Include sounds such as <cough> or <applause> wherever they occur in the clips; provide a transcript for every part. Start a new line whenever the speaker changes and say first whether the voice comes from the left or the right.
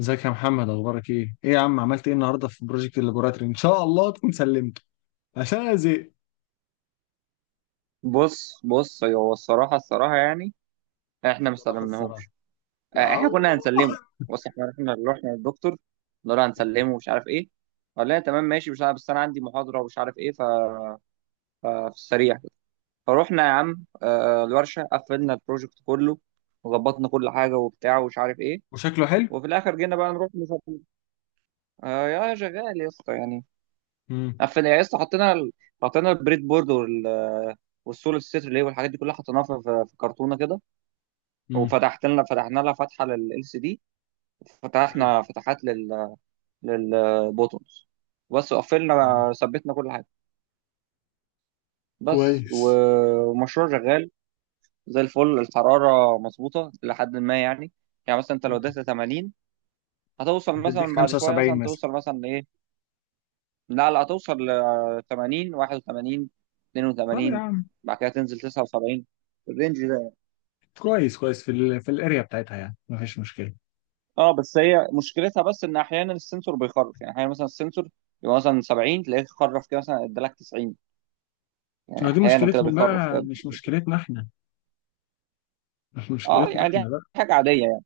left: ازيك يا محمد، اخبارك ايه؟ ايه يا عم، عملت ايه النهارده في بروجكت اللابوراتوري؟ ان شاء الله تكون سلمته عشان انا زهقت.
right: بص بص، هو الصراحة الصراحة يعني احنا ما
left: الصراحه الصراحه
right: استخدمناهوش. آه،
left: يا
right: احنا كنا هنسلمه.
left: <laughs>
right: بص، احنا اللي رحنا للدكتور، قلنا له
left: الله.
right: هنسلمه ومش عارف ايه. قال لنا تمام ماشي مش عارف، بس انا عندي محاضرة ومش عارف ايه ففي السريع كده. فروحنا يا عم، آه، الورشة قفلنا البروجكت كله، وظبطنا كل حاجة وبتاع ومش عارف ايه.
left: وشكله حلو؟
right: وفي الاخر جينا بقى نروح نسلمه. آه، يا شغال يا اسطى يعني.
left: امم
right: قفلنا يا اسطى، حطينا حطينا البريد بورد وال، والسول الستر ليه والحاجات دي كلها حطيناها في كرتونة كده.
left: امم
right: وفتحت لنا، فتحنا لها فتحه لل سي دي.
left: حلو.
right: وفتحنا فتحات لل، للبوتونز. بس
left: مم.
right: قفلنا، ثبتنا كل حاجه. بس
left: كويس.
right: ومشروع شغال زي الفل. الحراره مظبوطه لحد ما يعني. يعني مثلا انت لو
left: مم.
right: اديتها 80، هتوصل مثلا
left: هتديك
right: بعد شويه،
left: 75
right: مثلا
left: مثلا.
right: توصل مثلا ايه. لا لا، هتوصل ل 80، 81،
left: طب يا
right: 82.
left: عم،
right: بعد كده تنزل 79. الرينج ده.
left: كويس كويس في ال في الاريا بتاعتها يعني مفيش مشكله.
right: اه، بس هي مشكلتها بس ان احيانا السنسور بيخرف يعني. احيانا مثلا السنسور يبقى مثلا 70، تلاقيه خرف كده مثلا ادالك 90. يعني
left: ما دي
right: احيانا كده
left: مشكلتهم
right: بيخرف
left: بقى،
right: كده.
left: مش مشكلتنا احنا، مش
right: اه
left: مشكلتنا
right: يعني دي
left: احنا بقى.
right: حاجه عاديه يعني.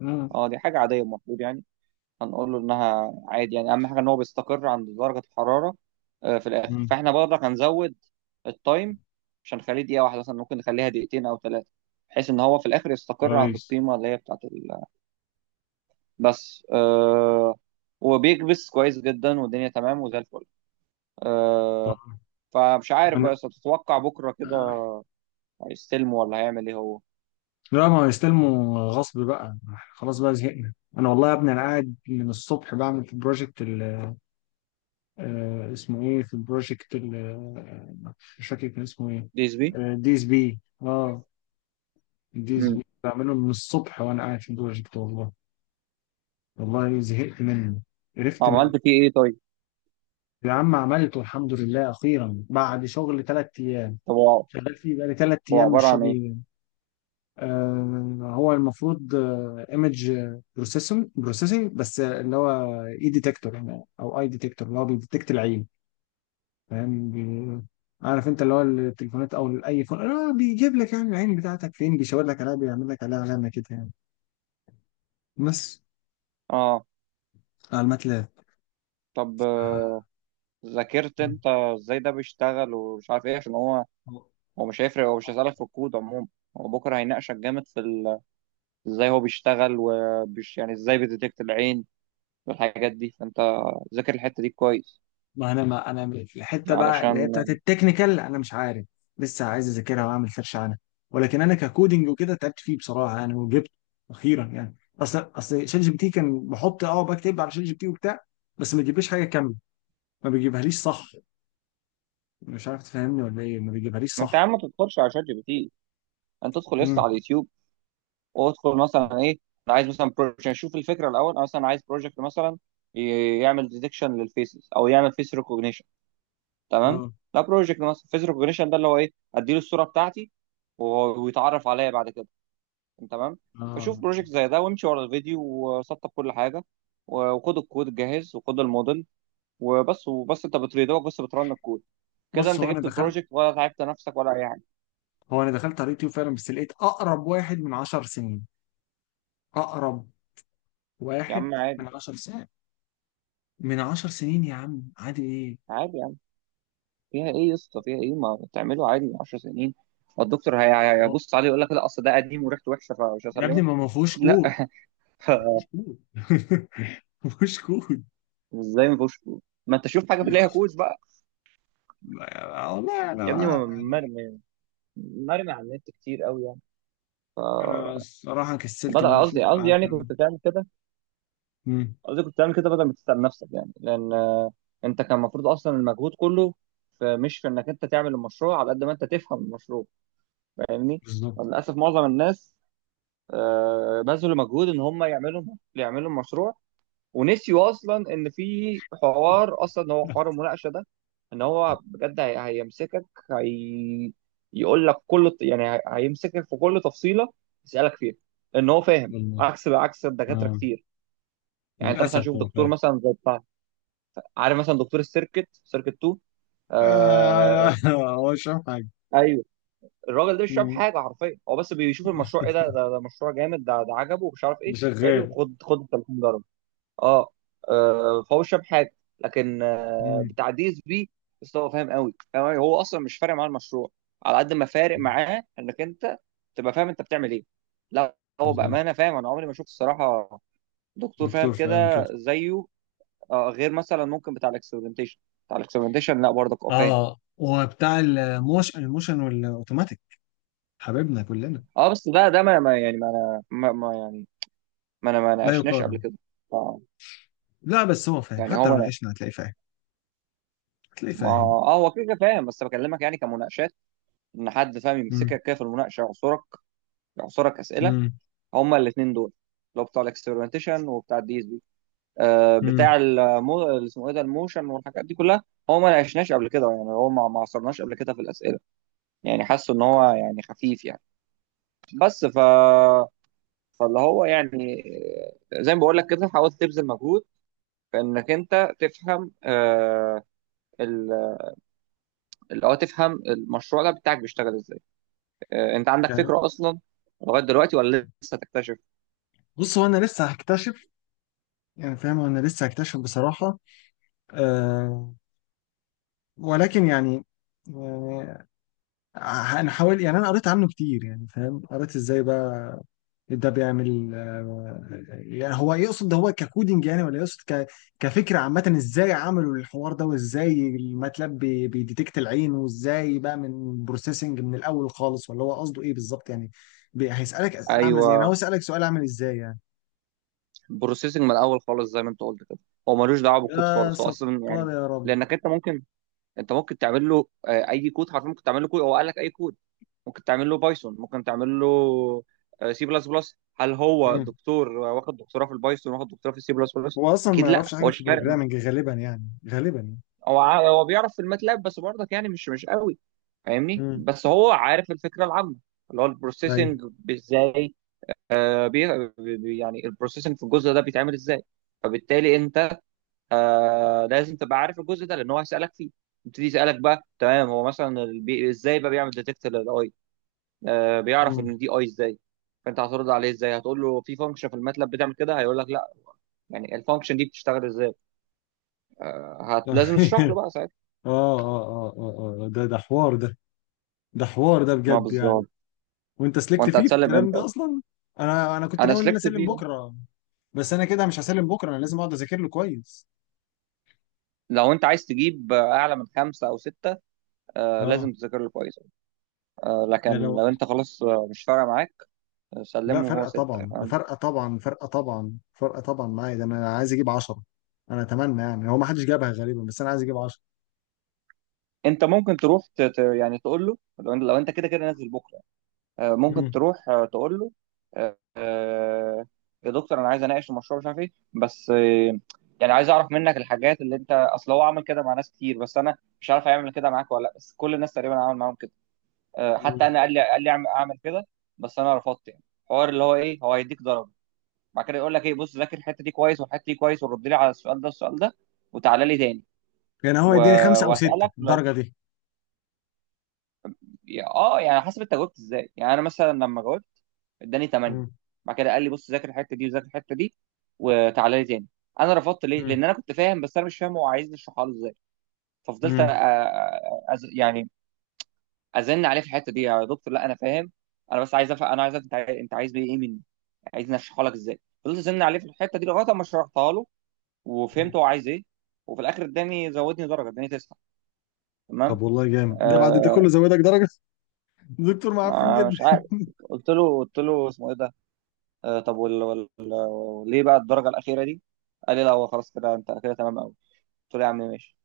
left: امم
right: اه دي حاجه عاديه المفروض يعني. هنقول له انها عادي يعني، اهم حاجه ان هو بيستقر عند درجه الحراره. آه، في الاخر
left: امم
right: فاحنا برضك هنزود التايم. مش هنخليه 1 دقيقه مثلا، ممكن نخليها 2 او 3 دقايق، بحيث ان هو في الاخر يستقر عند
left: كويس.
right: القيمه اللي هي بتاعت ال... بس آه، وبيكبس كويس جدا والدنيا تمام وزي الفل.
left: طب
right: آه، فمش عارف بقى، بس تتوقع بكره كده
left: انا.
right: هيستلمه ولا هيعمل ايه هو؟
left: لا، ما هو يستلموا غصب بقى. خلاص بقى زهقنا. انا والله يا ابني، انا قاعد من الصبح بعمل في البروجكت اسمه ايه، في البروجكت آه، مش فاكر كان اسمه ايه.
right: ديزبي.
left: دي اس بي. اه، دي اس
right: امم.
left: بي بعمله من الصبح وانا قاعد في البروجكت والله. والله زهقت منه، قرفت منه.
right: عملت فيه ايه طيب؟
left: يا عم عملته الحمد لله اخيرا بعد شغل ثلاث ايام.
right: طب هو
left: شغال فيه بقالي ثلاث
right: هو
left: ايام
right: عباره
left: مش
right: عن ايه؟
left: راضي. هو المفروض ايمج بروسيسنج، بس اللي هو اي ديتكتور يعني، او اي ديتكتور اللي هو بيديتكت العين، فاهم. عارف انت اللي هو التليفونات او اي فون، بيجيب لك يعني العين بتاعتك فين، بيشاور لك عليها، بيعمل لك عليها علامه كده يعني، بس
right: اه.
left: على الماتلاب.
right: طب آه، ذاكرت انت ازاي ده بيشتغل ومش عارف ايه، عشان هو، هو مش هيفرق، هو
left: ف...
right: مش هيسالك في الكود عموما. هو بكره هيناقشك جامد في ال، ازاي هو بيشتغل وبيش يعني ازاي بيديتكت العين والحاجات دي. فانت ذاكر الحته دي كويس
left: ما انا في الحته بقى اللي هي
right: علشان.
left: بتاعت التكنيكال، انا مش عارف، لسه عايز اذاكرها واعمل سيرش عنها. ولكن انا ككودنج وكده تعبت فيه بصراحه يعني، وجبت اخيرا يعني. اصل شات جي بي تي كان بحط اه بكتب على شات جي بي تي وبتاع، بس ما بيجيبليش حاجه كامله. ما بيجيبهاليش صح، مش عارف تفهمني ولا ايه؟ ما بيجيبهاليش
right: ما انت يا
left: صح.
right: عم ما تدخلش على شات جي بي تي. انت تدخل لسه
left: امم.
right: على اليوتيوب، وادخل مثلا ايه، انا عايز مثلا بروجكت، اشوف الفكره الاول، انا مثلا عايز بروجكت مثلا يعمل ديتكشن للفيسز، او يعمل فيس ريكوجنيشن. تمام.
left: اه.
right: لا، بروجكت مثلا فيس ريكوجنيشن، ده اللي هو ايه، اديله الصوره بتاعتي ويتعرف عليا بعد كده. تمام. فشوف
left: اه
right: بروجكت زي ده وامشي ورا الفيديو، وسطب كل حاجه وخد الكود الجاهز وخد الموديل، وبس. وبس انت بتريدوك، بس بترن الكود. كده
left: بص،
right: انت جبت البروجكت ولا تعبت نفسك ولا اي حاجه.
left: هو انا دخلت على اليوتيوب فعلا بس لقيت اقرب واحد من 10 سنين. اقرب
right: يا عم
left: واحد
right: عادي.
left: من 10 سنين. من 10 سنين يا عم، عادي ايه.
right: عادي، فيها ايه يا اسطى؟ فيها ايه؟ ما تعمله عادي، 10 سنين. الدكتور هيبص عليه يقول لك لا، اصل ده قديم وريحته وحشه فمش
left: يا ابني
right: هسلمه
left: ما
right: <laughs>
left: فيهوش
right: أكيد لا.
left: كود. ما فيهوش كود <laughs> ما فيهوش كود.
right: ازاي ما فيهوش كود؟ ما انت شوف حاجه في
left: من
right: ليها
left: عشرة.
right: كود بقى.
left: والله، انا
right: يا ابني
left: بقى يعني،
right: مرمي، مرمي على النت كتير قوي يعني.
left: انا الصراحه كسلت ان
right: بدأ
left: انا اشوف،
right: قصدي قصدي
left: قعدت
right: يعني
left: اعمل.
right: كنت تعمل كده.
left: مم.
right: قصدي كنت تعمل كده بدل ما تتعب نفسك، يعني لان آه، انت كان المفروض اصلا المجهود كله في، مش في انك انت تعمل المشروع، على قد ما انت تفهم المشروع. فاهمني؟
left: بالظبط.
right: للاسف معظم الناس آه، بذلوا مجهود ان هم يعملوا، يعملوا المشروع، ونسيوا اصلا ان في حوار، اصلا هو حوار
left: <laughs>
right: المناقشه ده. ان هو بجد هيمسكك، هي، يقول لك كل يعني هيمسكك في كل تفصيله، يسالك فيها. ان هو فاهم،
left: والله.
right: عكس عكس الدكاتره
left: اه.
right: كتير. يعني انت مثلا
left: للاسف
right: شوف
left: هو
right: دكتور
left: فاهم.
right: مثلا زي بتاع، عارف مثلا دكتور السيركت، سيركت 2.
left: آه،
right: آه.
left: <laughs> هو مش فاهم حاجه.
right: ايوه، الراجل ده مش شايف
left: مم.
right: حاجه حرفيا، هو بس بيشوف المشروع ايه ده، ده، ده مشروع جامد، ده ده عجبه ومش عارف
left: ده
right: ايه.
left: شغال.
right: حلو، خد خد ال 30 درجه. اه. آه، فهو مش فاهم حاجه. لكن آه،
left: مم.
right: بتاع دي اس بي، بس هو فاهم قوي، فاهم أوي. هو اصلا مش فارق معاه المشروع، على قد ما فارق معاه انك انت تبقى فاهم انت بتعمل ايه. لا، هو
left: بالظبط.
right: بامانه فاهم. انا عمري ما شفت الصراحه دكتور فاهم
left: دكتور فاهم كده.
right: كده زيه. آه، غير مثلا ممكن بتاع الاكسبerimentation. بتاع الاكسبerimentation لا برضك اه فاهم.
left: اه وبتاع الموشن والاوتوماتيك، حبيبنا كلنا.
right: اه، بس ده يعني ما انا ما ما- يعني ما انا ما
left: لا
right: ناقشناش قبل
left: يقارن.
right: كده. آه،
left: لا بس هو فاهم،
right: يعني هو
left: حتى لو
right: ما،
left: ناقشنا هتلاقيه فاهم، هتلاقيه فاهم.
right: هو كده كده فاهم، بس بكلمك يعني كمناقشات، ان حد فاهم
left: مم.
right: يمسكك كده في المناقشه، يعصرك. يعصرك اسئله.
left: مم.
right: هما الاثنين دول، اللي هو بتاع الاكسبيرمنتيشن وبتاع الدي اس بي. آه
left: مم.
right: بتاع المو، اللي اسمه ايه ده، الموشن والحاجات دي كلها. هو ما ناقشناش قبل كده يعني، هو ما عصرناش قبل كده في الاسئله. يعني حاسه ان هو يعني خفيف يعني. بس ف، فاللي هو يعني آه، زي ما بقول لك كده، حاول تبذل مجهود في انك انت تفهم آه، ال، اللي هو تفهم المشروع ده بتاعك بيشتغل ازاي. آه، انت عندك
left: يعني
right: فكره اصلا لغايه دلوقتي ولا لسه تكتشف؟
left: بص، هو انا لسه هكتشف، يعني فاهم، انا لسه هكتشف بصراحة. أه. ولكن يعني، يعني انا حاول يعني، انا قريت عنه كتير يعني، فاهم قريت ازاي بقى ده بيعمل، يعني هو يقصد ده هو ككودينج يعني، ولا يقصد كفكرة عامة، ازاي عملوا الحوار ده، وازاي الماتلاب بيديتكت العين، وازاي بقى من بروسيسنج من الاول خالص، ولا هو قصده ايه بالظبط يعني. هيسألك اسئلة عاملة ازاي يعني؟
right: ايوه،
left: هو سألك سؤال عامل ازاي يعني؟
right: بروسيسنج من الاول خالص زي ما انت قلت كده، هو ملوش دعوه بالكود
left: يا
right: خالص، هو اصلا يعني،
left: ستار يا رب.
right: لانك انت ممكن، انت ممكن تعمل له آه، اي كود حرفيا، ممكن تعمل له كود، هو قال لك اي كود. ممكن تعمل له بايثون، ممكن تعمل له سي بلس بلس. هل هو
left: مم.
right: دكتور آه، واخد دكتوراه في البايثون، واخد دكتوراه في السي بلس بلس؟
left: هو اصلا ما
right: اكيد لا،
left: يعرفش
right: هو
left: حاجه في
right: مش فارق معاه.
left: البروجرامنج غالبا يعني، غالبا يعني.
right: هو هو بيعرف في الماتلاب بس برضك يعني، مش مش قوي. فاهمني؟
left: امم.
right: بس هو عارف الفكره العامه، اللي هو
left: ايوه.
right: البروسيسنج ازاي. آه، يعني البروسيسنج في الجزء ده بيتعمل ازاي. فبالتالي انت آه لازم تبقى عارف الجزء ده، لان هو هيسالك فيه. يبتدي يسالك بقى، تمام، هو مثلا البي، ازاي بقى بيعمل ديتكت للاي. آه، بيعرف
left: مم.
right: ان دي اي ازاي. فانت هترد عليه ازاي؟ هتقول له في فانكشن في الماتلاب بتعمل كده، هيقول لك لا، يعني الفانكشن دي بتشتغل ازاي. آه هت، لازم تشرح له
left: <laughs> اه
right: بقى ساعتها.
left: اه اه اه اه، ده حوار ده، ده حوار ده
right: ما
left: بجد يعني.
right: بالظبط.
left: وانت سلكت
right: وانت
left: فيه في
right: هتسلم
left: الكلام
right: امتى
left: ده
right: اصلا؟
left: اصلا. انا كنت
right: انا
left: ناوي ان انا
right: سلكت
left: اسلم
right: فيه.
left: بكره، بس انا كده مش هسلم بكره، انا لازم اقعد اذاكر له كويس.
right: لو انت عايز تجيب آه، اعلى من 5 او 6، آه
left: اه
right: لازم تذاكر له كويس. آه
left: يعني
right: لكن
left: لو.
right: لو انت خلاص آه، مش فارقه معاك، آه،
left: لا،
right: سلمه هو
left: فرقه
right: 6
left: طبعا، ده
right: يعني.
left: فرقه طبعا، فرقه طبعا، فرقه طبعا معايا ده، انا عايز اجيب 10. انا اتمنى يعني، هو ما حدش جابها غالبا بس انا عايز اجيب
right: انت ممكن تروح يعني تقول له، لو انت لو انت كده كده نازل بكره، آه، ممكن
left: 10.
right: تروح آه، تقول له آه، آه، يا دكتور انا عايز اناقش المشروع مش عارف ايه بس آه، يعني عايز اعرف منك الحاجات اللي انت، اصل هو عمل كده مع ناس كتير، بس انا مش عارف هيعمل كده معاك ولا لا، بس كل الناس تقريبا عمل معاهم كده. آه، حتى انا قال لي، قال لي اعمل أعمل كده، بس انا رفضت يعني. حوار اللي هو ايه، هو هيديك ضرب. بعد كده يقول لك ايه، بص ذاكر الحته دي كويس والحته دي كويس، ورد لي على السؤال ده السؤال ده، وتعالى لي تاني.
left: يعني هو
right: و-
left: يديني خمسة أو ستة
right: واسالك لو
left: الدرجة دي.
right: اه يعني حسب انت جاوبت ازاي. يعني انا مثلا لما جاوبت اداني 8.
left: مم.
right: بعد كده قال لي بص، ذاكر الحته دي وذاكر الحته دي وتعالى لي تاني. انا رفضت ليه،
left: مم.
right: لان انا كنت فاهم بس انا مش فاهم هو عايزني اشرحها له ازاي. ففضلت
left: مم.
right: يعني ازن عليه في الحته دي، يا دكتور لا انا فاهم، انا بس عايز أفهم. انا عايز أفهم انت انت عايز بيه ايه مني، عايزني اشرحها لك ازاي. فضلت ازن عليه في الحته دي لغايه ما شرحتها له
left: مم.
right: وفهمت هو عايز ايه. وفي الاخر اداني، زودني درجه، اداني 9. تمام.
left: طب والله جامد، ده بعد ده
right: آه.
left: كله زودك درجة. <laughs> دكتور معفن
right: آه،
left: جدا.
right: مش عارف. قلت له، قلت له اسمه ايه ده، آه طب وال، وال، ليه بقى الدرجه الاخيره دي؟ قال لي لا هو خلاص كده انت كده تمام قوي. قلت له يا عم ماشي.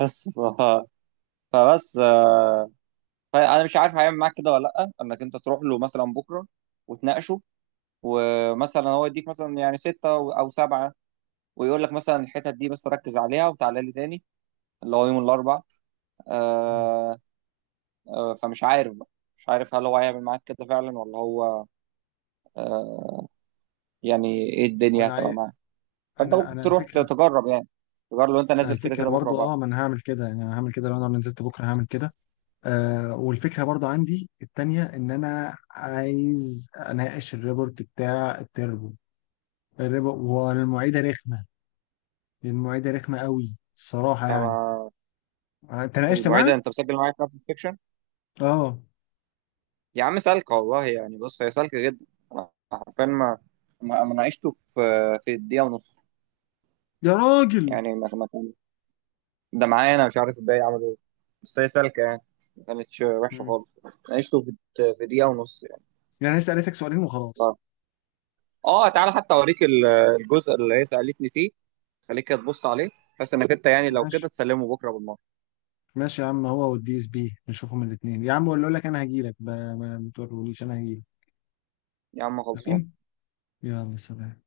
right: بس ف، فبس آه، فانا مش عارف هيعمل معاك كده ولا لا، انك انت تروح له مثلا بكره وتناقشه، ومثلا هو يديك مثلا يعني 6 او 7، ويقول لك مثلا الحتت دي بس ركز عليها وتعالى لي تاني، اللي هو يوم الاربعاء.
left: مم.
right: آه، آه، فمش عارف بقى. مش عارف هل هو هيعمل معاك كده فعلا ولا هو آه، يعني ايه الدنيا
left: وأنا
right: هتبقى
left: عايز.
right: معاه. فانت
left: أنا
right: ممكن
left: أنا
right: تروح
left: الفكرة.
right: تجرب يعني. تجرب لو انت
left: أنا
right: نازل كده كده
left: الفكرة
right: بكره
left: برضو.
right: وبعد.
left: أه، ما أنا هعمل كده يعني، أنا هعمل كده لو أنا نزلت بكرة هعمل كده. والفكرة برضو عندي التانية، إن أنا عايز أناقش الريبورت بتاع التربو. الريبو. والمعيدة رخمة، المعيدة رخمة قوي الصراحة يعني.
right: اما
left: تناقشت معاها؟
right: المعيده، انت مسجل معايا في نفس السكشن.
left: أه.
right: يا عم سالكه والله يعني. بص هي سالكه جدا. انا حرفيا ما ناقشته في 1.5 دقيقه
left: يا راجل.
right: يعني. ما كان، ده معايا انا، مش عارف الباقي عملوا ايه. بس هي سالكه يعني، ما كانتش وحشه
left: مم.
right: خالص. ناقشته في دقيقه ونص يعني.
left: يعني أنا لسه قالتك سؤالين وخلاص.
right: ف- اه تعالى حتى اوريك الجزء اللي هي سالتني فيه. خليك تبص عليه. بس انك انت يعني لو
left: ماشي،
right: كده تسلمه بكره بالمره.
left: ماشي يا عم، هو والدي اس بي نشوفهم الاثنين. يا عم اقول لك، انا هجيلك. ما تقولوليش، انا هجيلك.
right: يا عم خلصان.
left: امين. يلا، سلام.